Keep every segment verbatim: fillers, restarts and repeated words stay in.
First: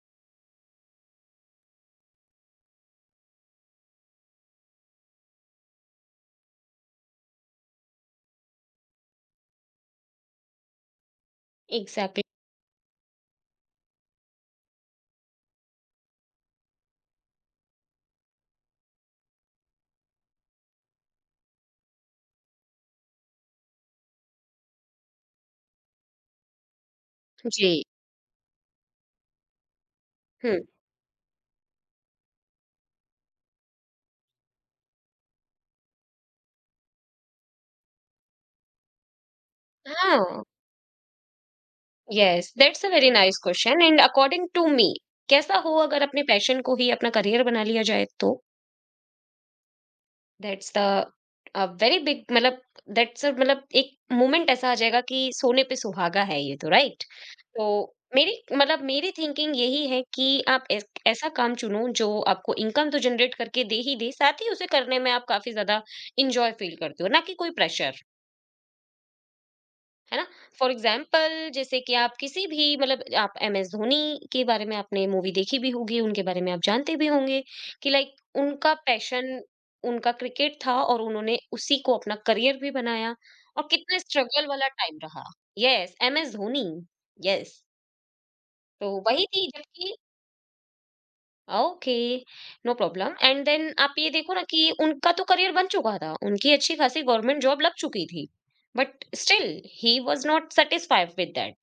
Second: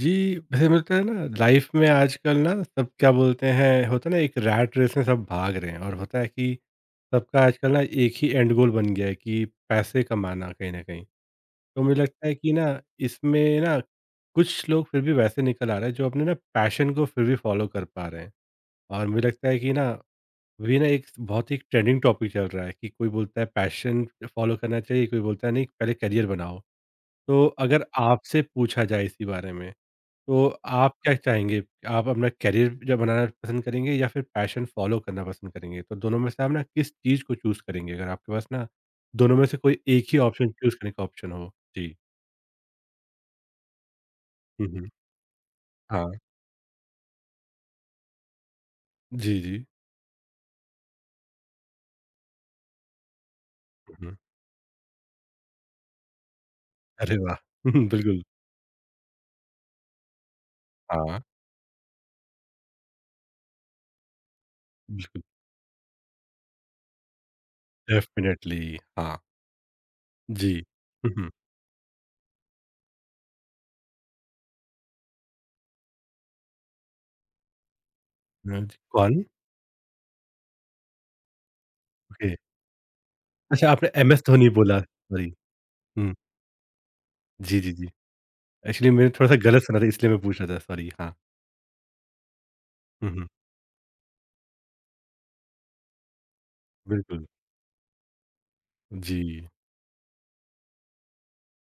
जी, वैसे मिलता है ना लाइफ में आजकल ना सब क्या बोलते हैं होता है ना एक रैट रेस में सब भाग रहे हैं और होता है कि सबका आजकल ना एक ही एंड गोल बन गया है कि पैसे कमाना कहीं न कहीं। तो मुझे Exactly. लगता है कि ना इसमें ना कुछ लोग फिर भी वैसे निकल आ रहे हैं जो अपने ना पैशन को फिर भी फ़ॉलो कर पा रहे हैं। और मुझे लगता है कि ना अभी ना एक बहुत ही ट्रेंडिंग टॉपिक चल रहा है कि कोई बोलता है पैशन फ़ॉलो करना चाहिए, कोई बोलता है नहीं पहले करियर बनाओ। तो जी। अगर आपसे पूछा जाए इसी बारे में तो हुँ। आप क्या चाहेंगे? आप अपना करियर जो बनाना पसंद करेंगे या फिर पैशन फ़ॉलो करना पसंद करेंगे? तो दोनों में से आप ना किस चीज़ को चूज़ करेंगे? अगर आपके पास ना दोनों में से कोई एक ही हाँ। ऑप्शन चूज़ करने का ऑप्शन हो? जी। Yes, that's a very nice question and according to हुँ, हुँ। मी, कैसा हो अगर हाँ। अपने पैशन को ही अपना करियर बना लिया जाए तो? जी, जी। That's the uh, very big मतलब दैट्स अ मतलब एक हुँ, हुँ। मोमेंट ऐसा आ जाएगा कि सोने पे सुहागा है ये तो, राइट? अरे वाह! तो हम्म, बिल्कुल। मेरी मतलब मेरी थिंकिंग यही है कि आप ऐस हाँ, ऐसा काम चुनो जो आपको इनकम तो जनरेट करके दे ही दे, साथ ही उसे करने में बिल्कुल। आप काफ़ी ज़्यादा एन्जॉय फील करते हो, ना कि कोई प्रेशर। डेफ़िनिटली हाँ। है ना? जी। For hmm, hmm. एग्ज़ाम्पल, जैसे कि आप किसी भी मतलब आप एम एस धोनी के बारे में, आपने मूवी देखी भी होगी, उनके बारे में आप जानते भी होंगे कि लाइक हाँ उनका जी। कौन? पैशन, उनका क्रिकेट था और उन्होंने उसी को अपना ओके। करियर भी बनाया और अच्छा आपने कितना एमएस स्ट्रगल धोनी वाला बोला, टाइम रहा। सॉरी। यस, हुँ। एम एस धोनी, जी, यस। जी, जी। तो एक्चुअली मैंने वही थोड़ा-सा थी गलत सुना था जबकि इसलिए मैं पूछ रहा था, सॉरी हाँ। ओके, नो हुँ, प्रॉब्लम। हुँ। एंड देन आप ये देखो ना कि उनका तो करियर बन चुका था, उनकी अच्छी खासी बिल्कुल। गवर्नमेंट जॉब लग चुकी थी, बट जी। Still he was not satisfied with that.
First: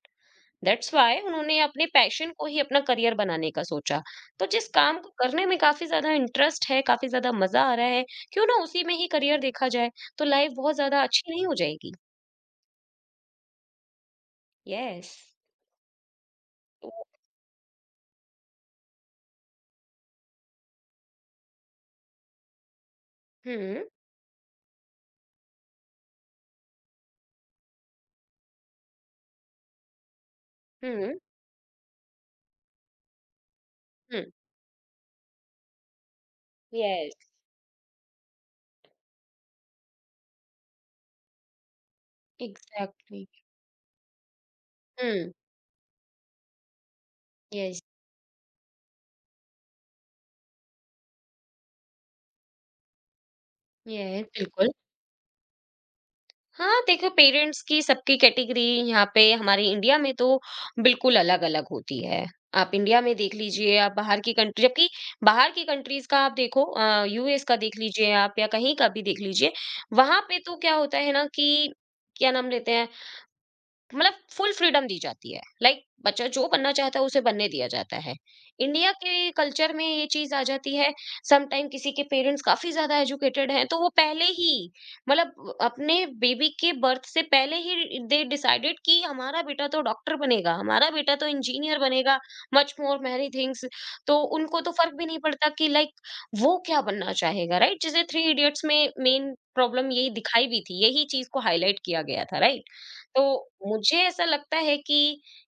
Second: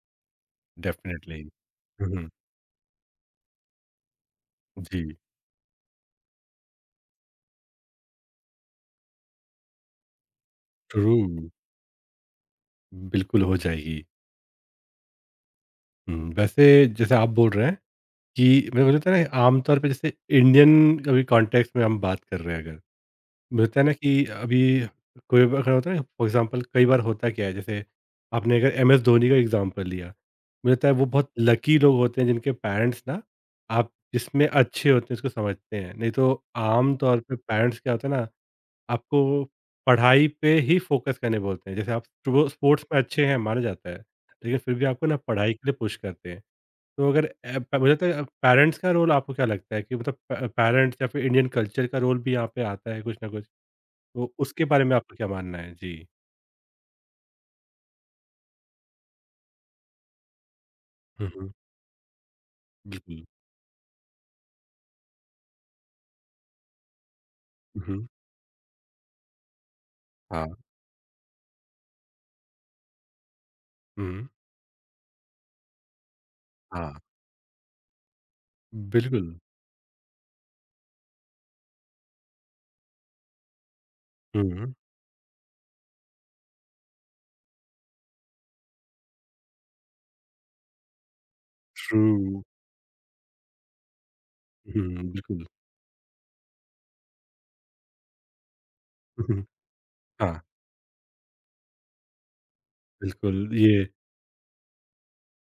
That's why definitely. उन्होंने अपने हुँ, हुँ। पैशन को ही अपना करियर बनाने का सोचा। तो जिस काम को जी, करने में काफ़ी ज़्यादा इंटरेस्ट है, काफ़ी ज़्यादा मज़ा आ रहा है, क्यों ना उसी में ही करियर देखा जाए, तो लाइफ़ बहुत ज़्यादा ट्रू, अच्छी नहीं हो जाएगी? बिल्कुल हो जाएगी। यस। हुँ, वैसे तो जैसे आप बोल रहे हैं कि मुझे लगता है ना आम तौर पे जैसे इंडियन अभी कॉन्टेक्स्ट में हम बात कर रहे हैं अगर, मुझे लगता हुँ, है ना कि अभी कोई बार- अगर होता है ना फॉर एग्ज़ाम्पल कई बार होता क्या है जैसे आपने अगर एमएस धोनी का एग्ज़ाम्पल लिया, मुझे लगता है वो हुँ, बहुत लकी लोग होते हैं जिनके पेरेंट्स ना आप हुँ। जिसमें अच्छे होते हैं उसको समझते हैं। नहीं तो आम यस, तौर पे पेरेंट्स क्या होता है ना आपको पढ़ाई पे ही फ़ोकस करने बोलते हैं। जैसे आप स्पो स्पोर्ट्स में अच्छे एग्ज़ैक्टली। हैं माना जाता है, लेकिन फिर भी आपको ना हुँ, पढ़ाई के लिए पुश करते हैं। तो अगर अ, प यस, मुझे लगता है पेरेंट्स का रोल आपको क्या लगता है कि मतलब प पेरेंट्स या फिर इंडियन कल्चर का रोल भी यहाँ पे आता है कुछ ना कुछ? यस, तो उसके बिल्कुल। बारे में आपका क्या मानना है? जी। हाँ, देखो पेरेंट्स की सबकी कैटेगरी यहाँ पे हमारे इंडिया में तो बिल्कुल हुँ, हुँ। अलग-अलग होती है। आप इंडिया में बिल्कुल। देख लीजिए, आप बाहर की कंट्री जबकि बाहर की कंट्रीज़ का आप देखो अ, यू एस का देख हुँ, हुँ। लीजिए आप, या कहीं का भी देख लीजिए, वहाँ पे तो हाँ। क्या होता है ना कि क्या नाम लेते हैं, मतलब हुँ। फुल फ्रीडम दी जाती है, लाइक like, बच्चा जो बनना हाँ, चाहता है उसे बनने दिया जाता है। इंडिया बिल्कुल। के कल्चर में ये चीज आ जाती है। समटाइम किसी के पेरेंट्स काफी ज्यादा एजुकेटेड हैं, तो वो पहले ही हुँ, मतलब अपने बेबी के बर्थ से पहले ही दे डिसाइडेड कि हमारा बेटा तो डॉक्टर बनेगा, हमारा बेटा तो इंजीनियर ट्रू। बनेगा, मच मोर मैनी थिंग्स। तो उनको तो फर्क भी हुँ, नहीं बिल्कुल। पड़ता कि लाइक वो क्या बनना चाहेगा, राइट? जैसे थ्री इडियट्स में मेन हम्म, प्रॉब्लम यही हाँ, दिखाई भी थी, यही चीज को हाईलाइट किया गया था, राइट? तो बिल्कुल ये मुझे ऐसा लगता है कि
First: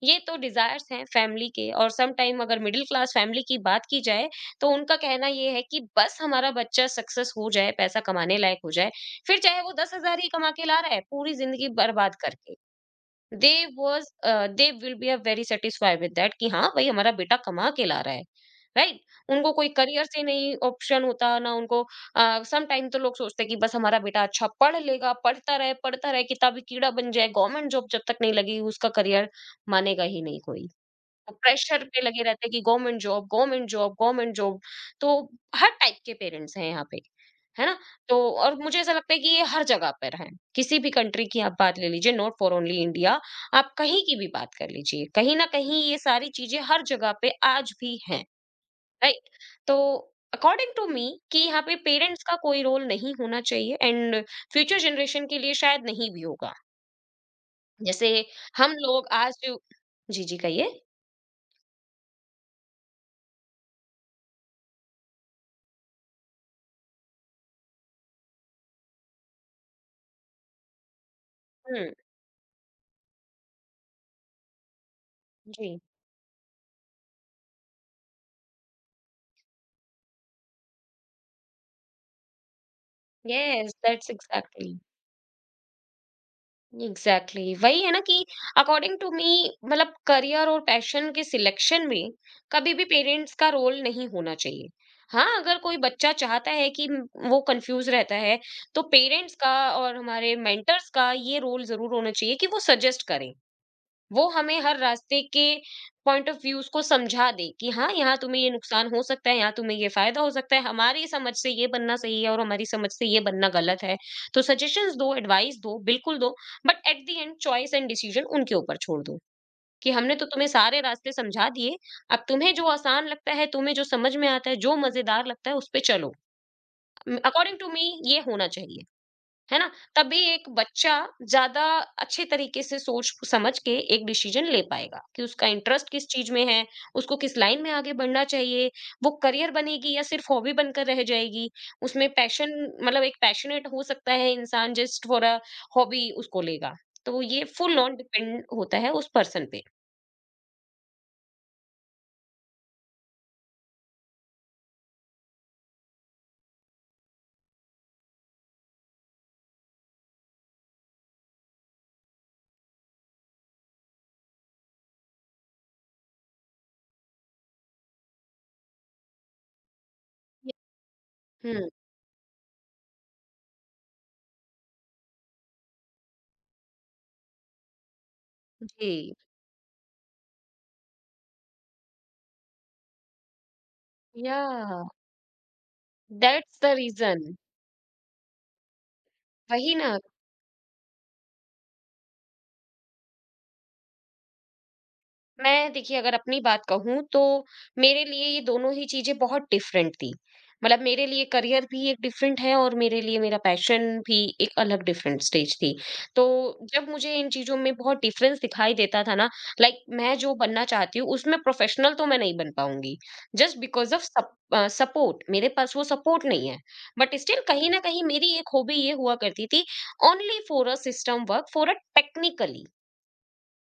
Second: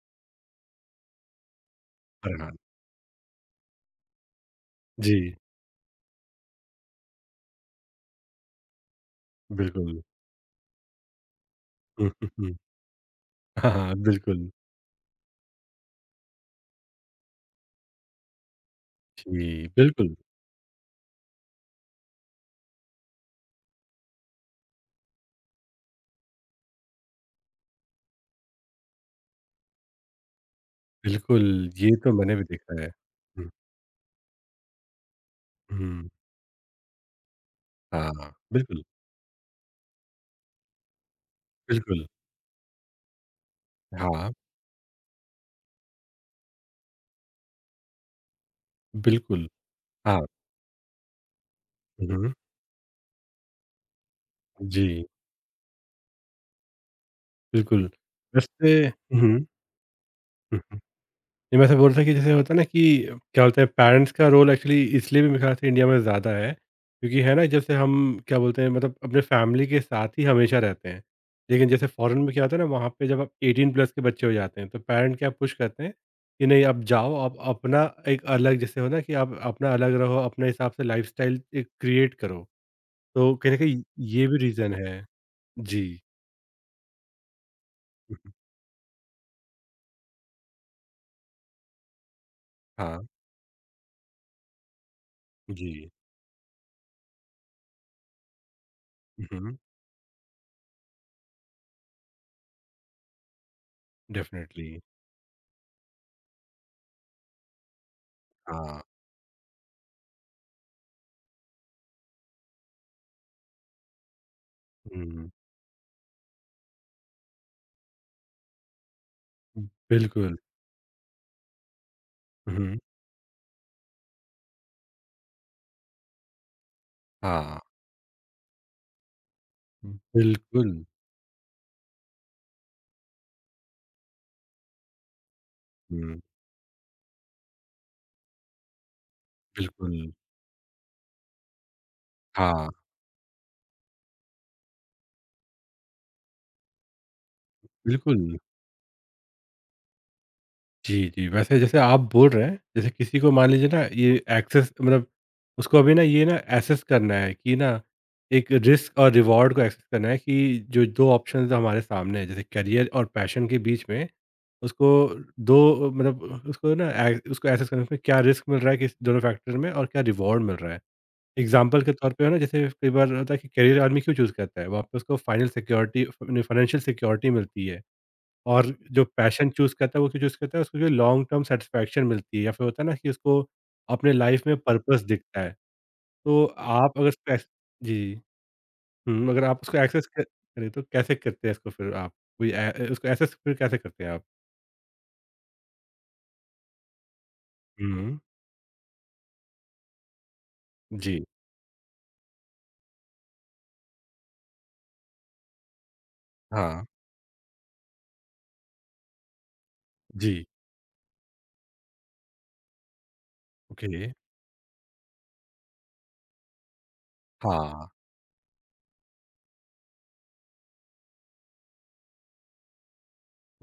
ये तो डिजायर्स हैं फैमिली के, और सम टाइम हाँ, अगर मिडिल क्लास फैमिली की बात की जाए, तो उनका कहना जी, ये है कि बस हमारा बच्चा सक्सेस हो जाए, पैसा कमाने लायक हो जाए, फिर चाहे वो दस बिल्कुल। हजार ही कमा के ला रहा है पूरी जिंदगी हुँ, बर्बाद हुँ, हुँ। करके। दे हाँ, हाँ, वाज, बिल्कुल। They will be a very satisfied with that, कि हाँ भाई हमारा बेटा कमा के ला रहा है, राइट? उनको जी, कोई करियर बिल्कुल, से नहीं ऑप्शन होता ना, उनको सम टाइम तो लोग सोचते हैं कि बस हमारा बेटा अच्छा पढ़ लेगा, पढ़ता रहे पढ़ता रहे, किताबी कीड़ा बन जाए, गवर्नमेंट जॉब जब तक नहीं लगी उसका करियर मानेगा ही नहीं कोई। बिल्कुल, प्रेशर ये पे तो लगे मैंने भी रहते हैं कि देखा है। गवर्नमेंट जॉब, हुँ, गवर्नमेंट जॉब, गवर्नमेंट जॉब। तो हर टाइप हुँ, के पेरेंट्स हैं यहाँ पे, है ना? तो हाँ, और मुझे बिल्कुल, ऐसा लगता है कि ये हर जगह पर है, किसी भी कंट्री की आप बात ले बिल्कुल, लीजिए, नॉट फॉर ओनली इंडिया। आप कहीं की भी हाँ, बात कर लीजिए, कहीं ना कहीं ये सारी चीजें हर जगह पे आज भी हैं, राइट? बिल्कुल, तो हाँ, अकॉर्डिंग टू मी, कि यहाँ पे हुँ, पेरेंट्स हुँ, का कोई रोल नहीं होना चाहिए, एंड फ्यूचर जी, जनरेशन के लिए शायद नहीं भी होगा। बिल्कुल, जैसे वैसे हम लोग हुँ, आज हुँ, जो- जी जी हुँ। कहिए। नहीं, मैं ऐसा बोल रहा था कि जैसे होता है ना कि क्या बोलते हैं पेरेंट्स का रोल एक्चुअली इसलिए भी मेरे ख्याल से इंडिया में ज़्यादा है क्योंकि है ना जैसे हम क्या बोलते हैं मतलब अपने फैमिली के साथ ही हमेशा रहते हैं लेकिन जैसे हम्म। फॉरेन में क्या होता है ना वहाँ पे जब आप एटीन प्लस के बच्चे हो जाते हैं तो पेरेंट क्या पुश जी। करते हैं कि नहीं आप जाओ आप अपना एक अलग जैसे हो ना कि आप अपना अलग रहो अपने हिसाब से लाइफ स्टाइल क्रिएट करो तो कहीं ना यस, कहीं दैट्स ये भी रीज़न एग्जैक्टली। है। जी। एग्जैक्टली वही है ना कि मम्, अकॉर्डिंग टू मी, मतलब करियर और पैशन के सिलेक्शन में कभी भी हाँ पेरेंट्स का रोल नहीं होना चाहिए। हाँ, अगर कोई जी। बच्चा चाहता है कि म- वो कंफ्यूज रहता है, तो पेरेंट्स का और हमारे मेंटर्स का ये रोल जरूर होना चाहिए कि वो सजेस्ट करें। वो हमें डेफिनेटली हर रास्ते के पॉइंट ऑफ व्यूज को समझा दे कि हाँ यहाँ तुम्हें ये हाँ। नुकसान हो सकता है, यहाँ तुम्हें ये फायदा हो सकता है, हमारी समझ से ये बनना सही है और हमारी समझ से ये बनना गलत है। तो सजेशंस दो, हम्म, एडवाइस दो, बिल्कुल दो, but at the end choice and decision उनके ऊपर छोड़ दो कि हमने तो बिल्कुल। तुम्हें सारे रास्ते समझा दिए, अब तुम्हें जो हम्म। आसान लगता है, तुम्हें जो समझ में आता है, जो मजेदार लगता है उस पे चलो। अकॉर्डिंग हाँ। टू मी, ये होना चाहिए, है ना? तभी एक बिल्कुल। बच्चा ज्यादा अच्छे तरीके से सोच समझ के एक डिसीजन ले पाएगा कि उसका इंटरेस्ट किस हुँ, चीज में है, उसको किस लाइन में आगे बढ़ना चाहिए, वो करियर बनेगी बिल्कुल। या सिर्फ हॉबी बनकर रह जाएगी। उसमें पैशन, हाँ, मतलब एक पैशनेट हो सकता है इंसान, जस्ट फॉर अ हॉबी उसको लेगा। तो ये फुल ऑन बिल्कुल। डिपेंड होता है उस पर्सन पे। जी, जी, वैसे जैसे आप बोल रहे हैं, जैसे किसी को मान लीजिए ना ये एक्सेस मतलब उसको अभी ना ये ना एसेस करना है कि ना एक रिस्क और रिवॉर्ड को एक्सेस करना है कि जो दो ऑप्शंस हमारे सामने हैं, जैसे करियर और पैशन के बीच में उसको दो मतलब उसको ना ए उसको एसेस करने में क्या रिस्क मिल रहा है किस दोनों फैक्टर में और क्या रिवॉर्ड मिल रहा है। हम्म। एग्ज़ाम्पल के तौर पे है ना, जैसे कई बार होता है कि करियर आदमी क्यों चूज़ करता है? वहाँ पे उसको फाइनल सिक्योरिटी फ़ फाइनेंशियल सिक्योरिटी मिलती है और जो जी। पैशन चूज़ करता है, वो क्यों चूज़ करता है? उसको जो लॉन्ग टर्म सैटिस्फैक्शन मिलती है या फिर होता है ना कि उसको अपने लाइफ़ में या पर्पस दिखता है। तो दैट्स द आप अगर रीजन। उसको एक्स जी। हुँ, अगर आप वही उसको ना, एक्सेस क करें तो कैसे करते हैं इसको फिर आप? कोई ए ए उसको एक्सेस फिर कैसे करते हैं आप? मैं देखिए अगर अपनी बात कहूँ तो मेरे हुँ, लिए ये दोनों ही चीज़ें बहुत डिफरेंट थी। मतलब मेरे जी। लिए करियर भी एक डिफरेंट है और मेरे लिए मेरा पैशन भी एक अलग डिफरेंट स्टेज थी। तो हाँ, जब मुझे इन चीज़ों में बहुत डिफरेंस दिखाई देता था ना, लाइक मैं जो जी। बनना चाहती हूँ उसमें प्रोफेशनल तो मैं नहीं बन पाऊँगी। Just because of okay. सप अ, सपोर्ट, मेरे पास वो सपोर्ट नहीं है। बट स्टिल कहीं न हाँ, कहीं मेरी एक हॉबी ये हुआ करती थी, only for a system work, for a technically.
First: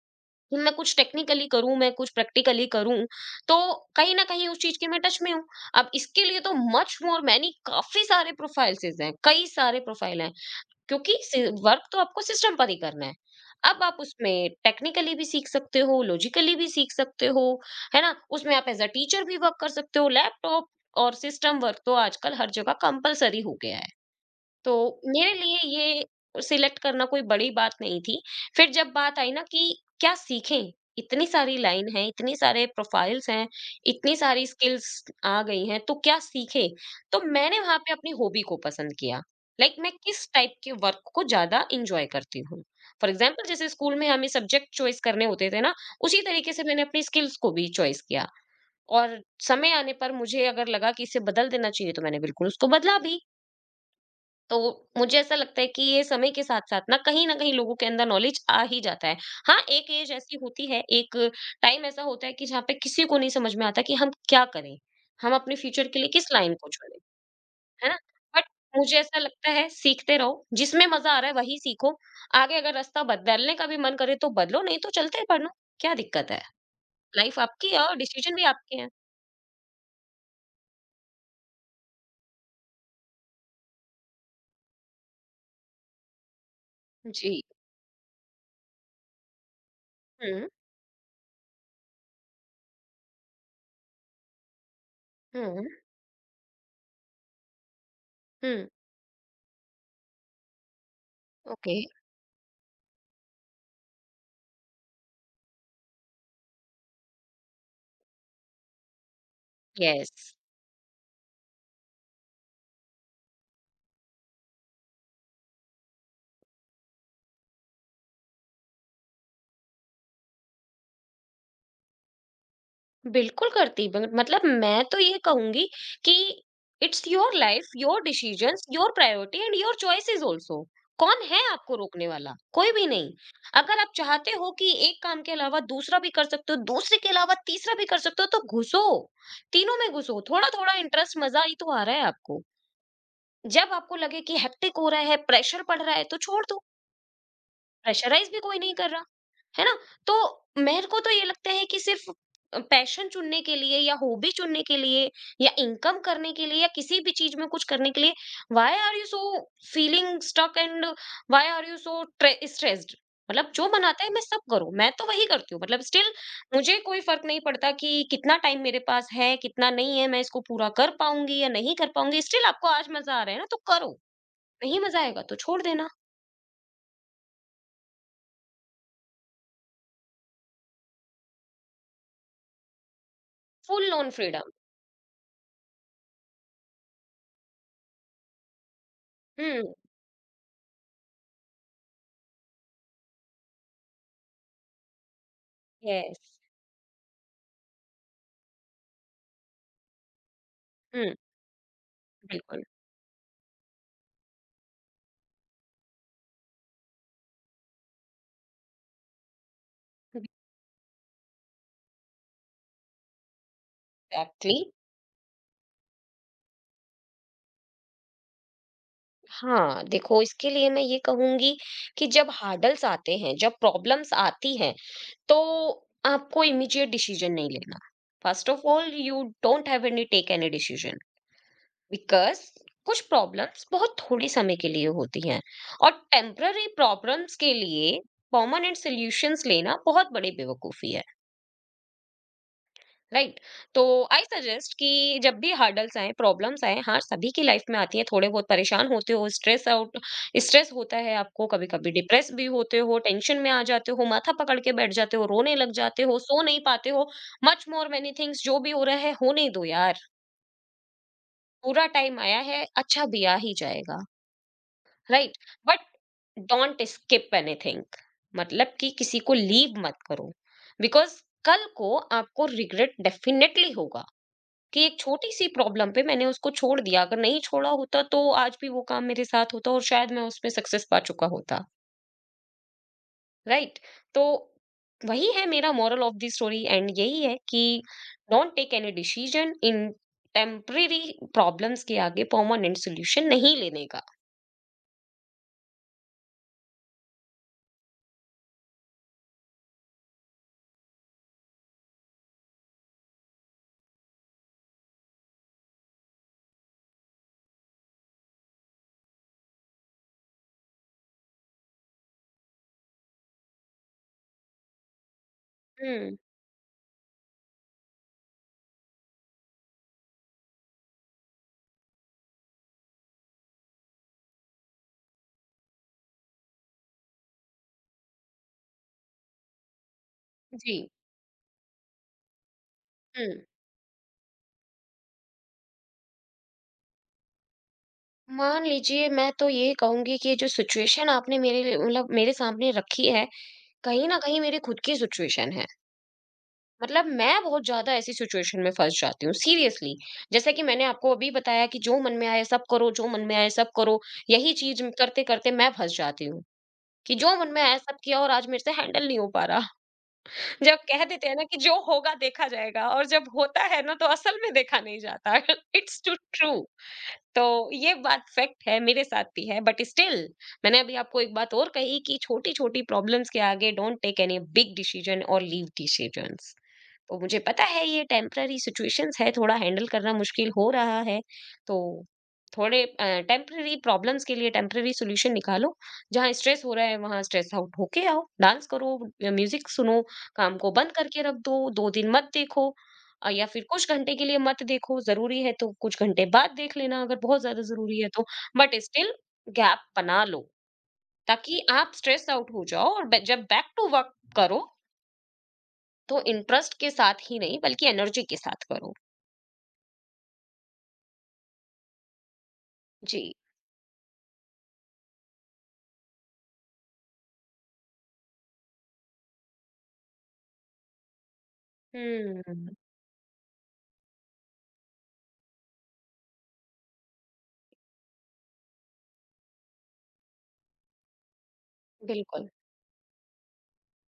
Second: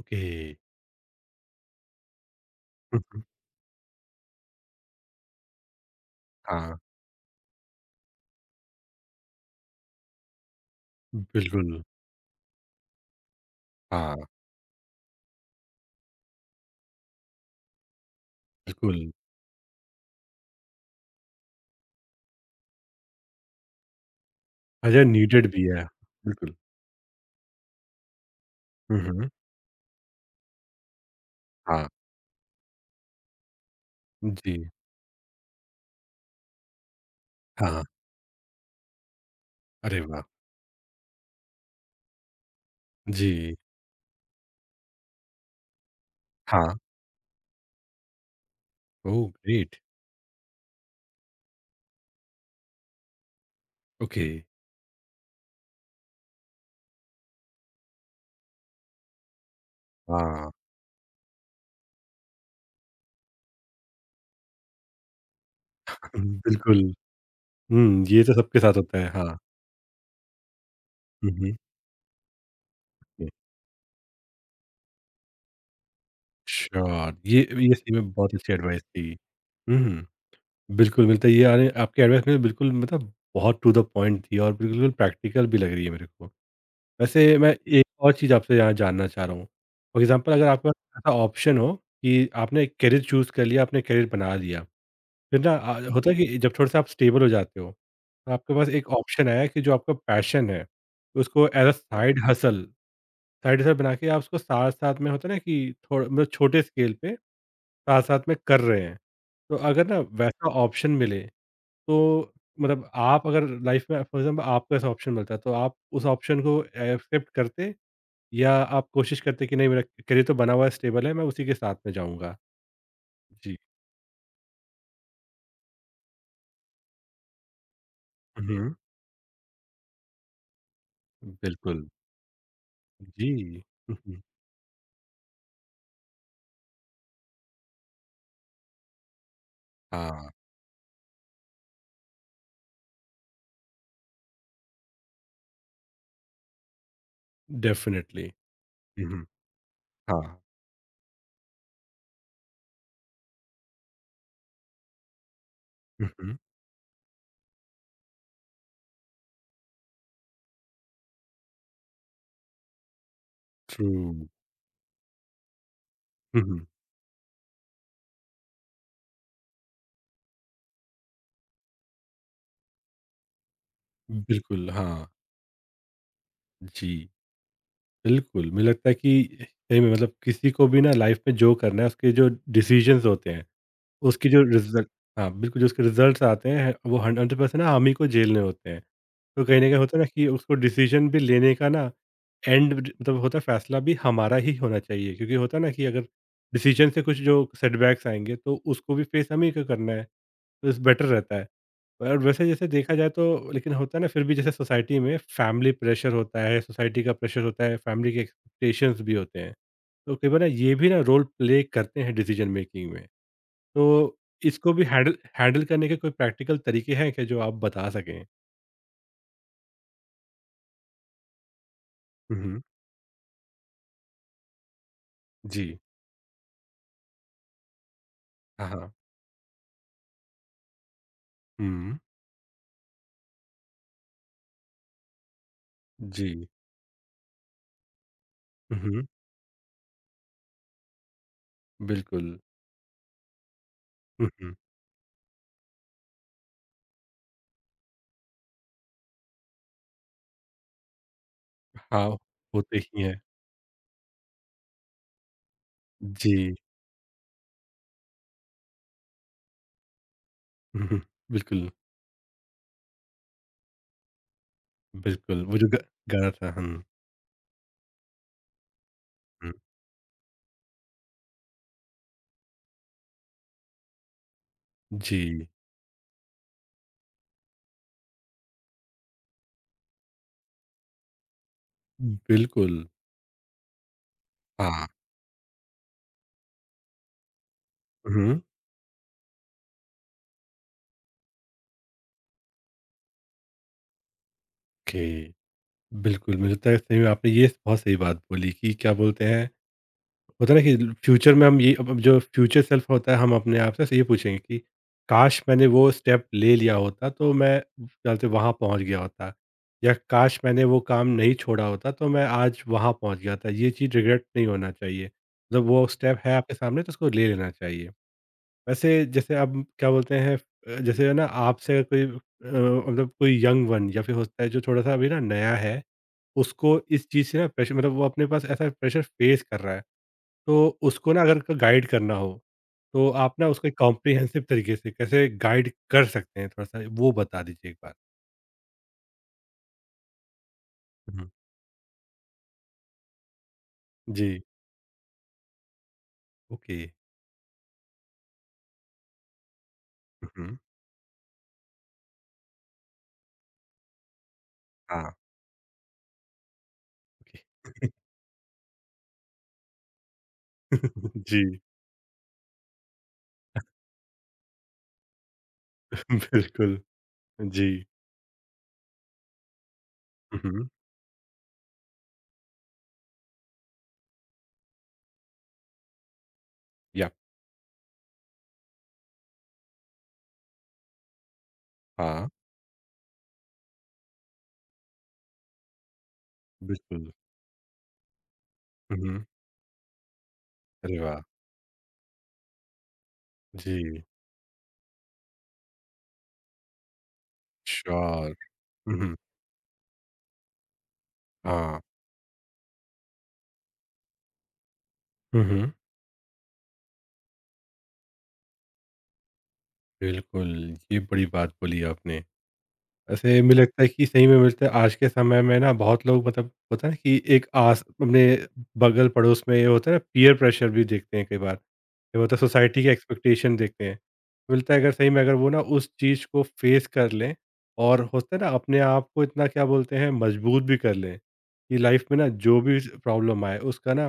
Okay. कि मैं कुछ टेक्निकली करूँ, मैं कुछ प्रैक्टिकली करूँ, हुँ, हुँ। तो कहीं न कहीं उस चीज़ की मैं टच में हूँ। अब इसके लिए तो हाँ, मच मोर मैनी काफ़ी सारे प्रोफाइल्सेज़ हैं, कई सारे प्रोफाइल हैं, क्योंकि सि बिल्कुल। वर्क तो आपको सिस्टम पर ही करना है। अब आप हाँ, उसमें टेक्निकली भी सीख सकते हो, लॉजिकली भी सीख सकते हो, है ना? उसमें आप एज़ अ बिल्कुल। टीचर भी वर्क कर सकते हो, लैपटॉप और सिस्टम वर्क तो आजकल हर जगह कंपल्सरी हो गया है। तो अच्छा मेरे नीडेड लिए भी है, ये बिल्कुल। सिलेक्ट करना कोई बड़ी बात नहीं थी। फिर जब हुँ, बात हुँ, आई ना कि क्या सीखें? इतनी सारी हाँ, लाइन है, इतनी सारे प्रोफाइल्स हैं, इतनी सारी जी, स्किल्स आ गई हैं, तो क्या सीखें? तो मैंने हाँ, वहाँ हाँ। पे अपनी हॉबी को पसंद किया। लाइक like, मैं अरे वाह! किस टाइप के वर्क को ज़्यादा एन्जॉय करती हूँ। फॉर एग्जाम्पल, जी, जैसे स्कूल में हमें सब्जेक्ट चॉइस करने होते थे ना, उसी तरीके से हाँ। मैंने अपनी स्किल्स को भी चॉइस किया, और ओह समय ग्रेट! आने पर मुझे अगर लगा कि इसे बदल देना चाहिए, तो मैंने बिल्कुल उसको बदला भी। ओके, तो मुझे ऐसा लगता है कि ये समय के साथ-साथ ना, कहीं न कहीं लोगों के अंदर नॉलेज आ ही जाता है। हाँ, एक ऐज ऐसी हाँ, होती है, एक टाइम ऐसा होता है कि जहाँ पे किसी को नहीं समझ में आता कि हम क्या करें? हम अपने फ्यूचर के लिए किस लाइन को बिल्कुल। चुनें, है ना? हुँ, ये तो बट सबके साथ होता मुझे है, ऐसा हाँ। लगता है सीखते रहो, जिसमें मज़ा आ रहा हुँ, है हुँ, वही सीखो। आगे अगर रास्ता हुँ। बदलने का भी मन करे तो बदलो, नहीं तो चलते बढ़ो, क्या दिक्कत है? श्योर, लाइफ ये आपकी ये है सही और में बहुत डिसीजन भी अच्छी आपके एडवाइस हैं। थी। हुँ, बिल्कुल मिलता है ये यानी आपकी एडवाइस में बिल्कुल मतलब बहुत टू द पॉइंट थी और बिल्कुल प्रैक्टिकल भी लग रही है मेरे को। वैसे जी। मैं एक और चीज़ आपसे यहाँ जानना चाह रहा हूँ। फॉर एग्ज़ाम्पल अगर हुँ, आपके पास ऐसा ऑप्शन हो कि आपने करियर चूज़ कर लिया, आपने करियर बना लिया। फिर ना हुँ, अ, होता है कि जब थोड़ा-सा आप स्टेबल हो जाते हो, तो आपके हुँ। पास एक ऑप्शन आया कि जो आपका पैशन है, उसको as a okay. Side hustle side hustle बना के आप उसको साथ-साथ में होता है ना कि थोड़ा मतलब छोटे स्केल पे साथ-साथ में कर रहे हैं। तो अगर ना येस। वैसा ऑप्शन मिले, तो मतलब आप अगर लाइफ़ में फॉर एग्ज़ाम्पल आपको ऐसा ऑप्शन मिलता है, तो आप उस ऑप्शन को एक्सेप्ट करते? या आप कोशिश करते कि नहीं मेरा करियर तो बना हुआ है, स्टेबल है, मैं उसी के साथ में जाऊँगा? बिल्कुल जी। करती। ब- मतलब मैं तो ये कहूंगी कि इट्स योर लाइफ, योर उहुँ, decisions, your priority and your choices also. कौन है आपको बिल्कुल। रोकने वाला? कोई भी नहीं। जी। अगर आप उहुँ, चाहते हो कि एक काम के अलावा दूसरा भी कर सकते हो, दूसरे के अलावा तीसरा भी कर सकते हो, तो घुसो, तीनों में घुसो, हाँ, थोड़ा थोड़ा इंटरेस्ट, मजा ही तो आ रहा है आपको। जब आपको लगे कि हेक्टिक हो रहा है, प्रेशर पड़ रहा है, तो छोड़ दो। डेफ़िनिटली। प्रेशराइज भी कोई नहीं कर रहा, उहुँ, है ना? तो हाँ। मेरे को तो ये लगता है कि सिर्फ पैशन चुनने के लिए या हॉबी चुनने के लिए या इनकम करने उहुँ, के लिए या किसी भी चीज में कुछ करने के लिए, why are you so feeling stuck and why are you so stressed? मतलब जो ट्रू। बनाता है मैं सब करूं, मैं तो वही करती हूँ, मतलब स्टिल उहुँ, मुझे कोई फर्क नहीं पड़ता कि कितना टाइम मेरे पास है कितना नहीं है, मैं इसको पूरा कर पाऊंगी या नहीं कर पाऊंगी। स्टिल आपको आज मजा आ रहा है ना, तो करो। बिल्कुल, नहीं मजा हाँ। आएगा तो छोड़ देना। जी, बिल्कुल, मुझे लगता है कि सही में मतलब किसी को भी ना लाइफ़ में जो करना है उसके जो डिसीज़न्स होते हैं फुल ऑन उसकी जो फ्रीडम। रिज़ल्ट हाँ, बिल्कुल, जो उसके रिज़ल्ट्स आते हैं, वो सौ प्रतिशत ना हम ही को झेलने होते हैं। तो कहीं न कहीं हम्म। होता है ना कि उसको डिसीज़न भी लेने का ना एंड मतलब होता है फ़ैसला भी हमारा ही होना चाहिए क्योंकि होता है ना कि अगर यस। डिसीज़न से कुछ जो सेटबैक्स आएँगे, तो उसको भी फ़ेस हमें ही को करना है, तो इस बेटर हम्म, रहता है। और वैसे बिल्कुल। जैसे देखा जाए तो लेकिन होता है ना फिर भी जैसे सोसाइटी में फैमिली प्रेशर होता है, सोसाइटी का प्रेशर होता है, फैमिली के एक्सपेक्टेशंस भी होते हैं। तो कई बार ना ये भी ना रोल प्ले करते हैं डिसीज़न मेकिंग में। तो एग्जैक्टली। इसको भी हैंडल हैंडल करने के कोई प्रैक्टिकल तरीके हैं क्या जो आप बता सकें? हाँ, देखो इसके लिए मैं ये कहूंगी कि जब हुँ, हुँ। हार्डल्स आते हैं, जब प्रॉब्लम्स आती हैं, तो जी। आपको इमीडिएट डिसीजन नहीं लेना। फर्स्ट ऑफ हाँ, ऑल, हाँ। You don't have any, take any decision, हुँ, बिकॉज कुछ प्रॉब्लम्स बहुत थोड़े समय के लिए होती हैं, और जी। टेम्पररी प्रॉब्लम्स के लिए परमानेंट हुँ, हुँ। सॉल्यूशंस लेना बहुत बड़ी बेवकूफी है, बिल्कुल। राइट? तो आई हुँ, हुँ। सजेस्ट कि जब भी हार्डल्स आए, प्रॉब्लम्स आए, हाँ सभी की लाइफ में आती है, थोड़े बहुत परेशान होते हो, स्ट्रेस आउट, स्ट्रेस होता है, आपको कभी कभी हाँ, डिप्रेस भी होते होते हो, ही हैं। टेंशन में आ जाते हो, माथा पकड़ के बैठ जाते हो, रोने लग जाते हो, सो जी। नहीं पाते हो, मच मोर मेनी थिंग्स, जो भी हो रहा है होने दो यार। हुँ, हुँ। बिल्कुल, पूरा टाइम आया है, अच्छा भी आ ही जाएगा, राइट? बिल्कुल। वो जो ग बट गाना था हुँ, डोंट स्किप एनीथिंग, मतलब कि किसी को हुँ। लीव मत करो, बिकॉज कल को आपको रिग्रेट डेफिनेटली होगा कि एक छोटी जी, सी प्रॉब्लम पे मैंने उसको छोड़ दिया, अगर नहीं छोड़ा होता तो आज भी वो काम मेरे साथ होता और शायद मैं उसमें सक्सेस पा चुका होता, बिल्कुल। राइट? तो हाँ। वही है मेरा moral of the story, and यही है कि हुँ, हुँ। Don't take any decision in temporary, problems के आगे परमानेंट सोल्यूशन नहीं लेने का। ओके। बिल्कुल, मुझे लगता है सही में आपने ये बहुत सही बात बोली कि क्या बोलते हैं होता है ना कि फ्यूचर में हम ये अब अब जो फ्यूचर सेल्फ होता है हम अपने आप से ये पूछेंगे कि काश मैंने वो स्टेप ले लिया होता तो मैं चलते वहाँ पहुँच गया होता या काश मैंने वो काम नहीं छोड़ा होता तो मैं आज वहाँ पहुँच गया था ये चीज़ रिग्रेट नहीं होना चाहिए मतलब वो हम्म। स्टेप है आपके सामने तो उसको ले लेना चाहिए। वैसे जैसे अब क्या बोलते हैं अ, जैसे है ना आपसे कोई अ, मतलब कोई यंग वन या फिर होता है जो थोड़ा सा अभी ना नया है उसको इस चीज़ से ना प्रेशर मतलब वो अपने पास ऐसा प्रेशर फेस कर रहा है जी। तो उसको ना अगर क गाइड करना हो, तो आप हम्म। ना उसको एक कॉम्प्रिहेंसिव तरीके से कैसे गाइड कर सकते हैं थोड़ा-सा वो बता दीजिए एक बार? मान लीजिए, मैं तो ये कहूंगी कि ये जो सिचुएशन हुँ। आपने मेरे लिए- मतलब मेरे सामने रखी है, कहीं ना कहीं जी। मेरी खुद की सिचुएशन है। ओके। मतलब मैं बहुत ज़्यादा ऐसी सिचुएशन में फँस जाती हूँ सीरियसली। हुँ, जैसा कि मैंने आपको अभी बताया कि जो मन में आए सब करो, जो मन में आए सब करो, यही चीज़ हाँ। करते-करते मैं फँस जाती हूँ कि जो मन में ओके। आया सब किया और आज मेरे से हैंडल नहीं हो पा रहा। जब कह देते हैं ना कि जी, जो होगा देखा जाएगा, और जब होता है ना तो असल में देखा नहीं जाता। It's too true. बिल्कुल। जी। तो ये बात फैक्ट है, मेरे साथ भी है, बट स्टिल हुँ, मैंने अभी आपको एक बात और कही कि छोटी छोटी प्रॉब्लम्स के आगे don't take any big decision, और लीव डिसीजंस। या तो मुझे पता है ये टेम्पररी सिचुएशंस है, थोड़ा हैंडल करना मुश्किल हो रहा है, तो हाँ। थोड़े टेम्पररी प्रॉब्लम्स के लिए टेम्पररी सोल्यूशन निकालो। जहाँ स्ट्रेस हो रहा है, बिल्कुल। वहां स्ट्रेस आउट होके आओ, डांस करो, हुँ, म्यूजिक सुनो, काम को बंद अरे वाह! करके रख दो, दो दिन मत देखो, अ, या फिर कुछ जी। घंटे के लिए मत देखो, ज़रूरी है तो कुछ घंटे बाद देख लेना अगर बहुत ज़्यादा ज़रूरी है तो, श्योर। बट हुँ, स्टिल हुँ, गैप बना लो, ताकि हाँ। आप स्ट्रेस आउट हो जाओ और ब जब बैक टू वर्क करो, हुँ, हुँ। तो इंटरेस्ट के साथ ही नहीं बल्कि एनर्जी के साथ करो। बिल्कुल, ये बड़ी बात बोली आपने। जी। वैसे मुझे लगता है कि सही में मिलता है आज के समय में ना बहुत लोग मतलब होता है ना कि एक आस अपने बगल पड़ोस में ये होता है ना पीयर प्रेशर भी देखते हैं कई बार ये होता है हुँ, सोसाइटी के एक्सपेक्टेशन देखते हैं तो मिलता है अगर सही में अगर वो ना उस चीज़ को फेस कर लें और होता है ना अपने आप को इतना क्या बोलते हैं मजबूत भी कर लें कि लाइफ में ना बिल्कुल। जो भी प्रॉब्लम आए उसका ना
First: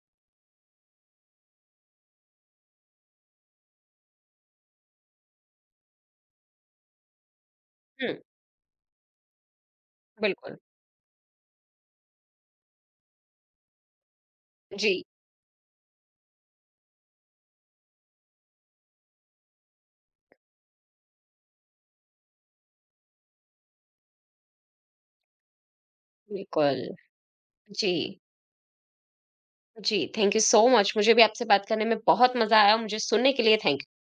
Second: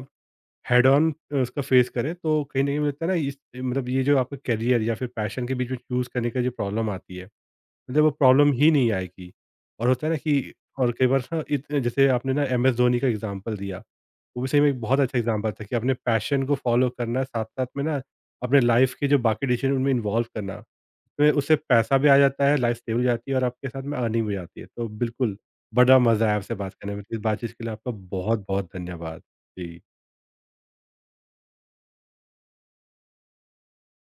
हेड ऑन उसका फेस करें तो कहीं ना कहीं मिलता है ना इस मतलब ये जो आपका करियर या फिर पैशन के बीच में चूज़ करने का जो प्रॉब्लम आती है मतलब हुँ, वो प्रॉब्लम ही नहीं आएगी और होता है ना कि बिल्कुल। और कई बार ना इत जैसे आपने ना एम एस धोनी का एग्ज़ाम्पल दिया, वो भी सही में एक बहुत जी, अच्छा एग्ज़ाम्पल था कि अपने पैशन को फ़ॉलो करना, साथ-साथ में ना अपने लाइफ़ के जो बाकी डिसीज़न उनमें इन्वॉल्व करना। तो उससे पैसा भी आ जाता है, लाइफ़ स्टेबल हो जाती है और आपके साथ में अर्निंग भी हो जाती है। तो बिल्कुल, बड़ा मज़ा आया आपसे बात बिल्कुल। करने में। इस बातचीत के लिए आपका जी, बहुत-बहुत धन्यवाद। जी। जी, थैंक यू सो मच, मुझे भी आपसे बात करने में बहुत मज़ा आया, मुझे सुनने के लिए थैंक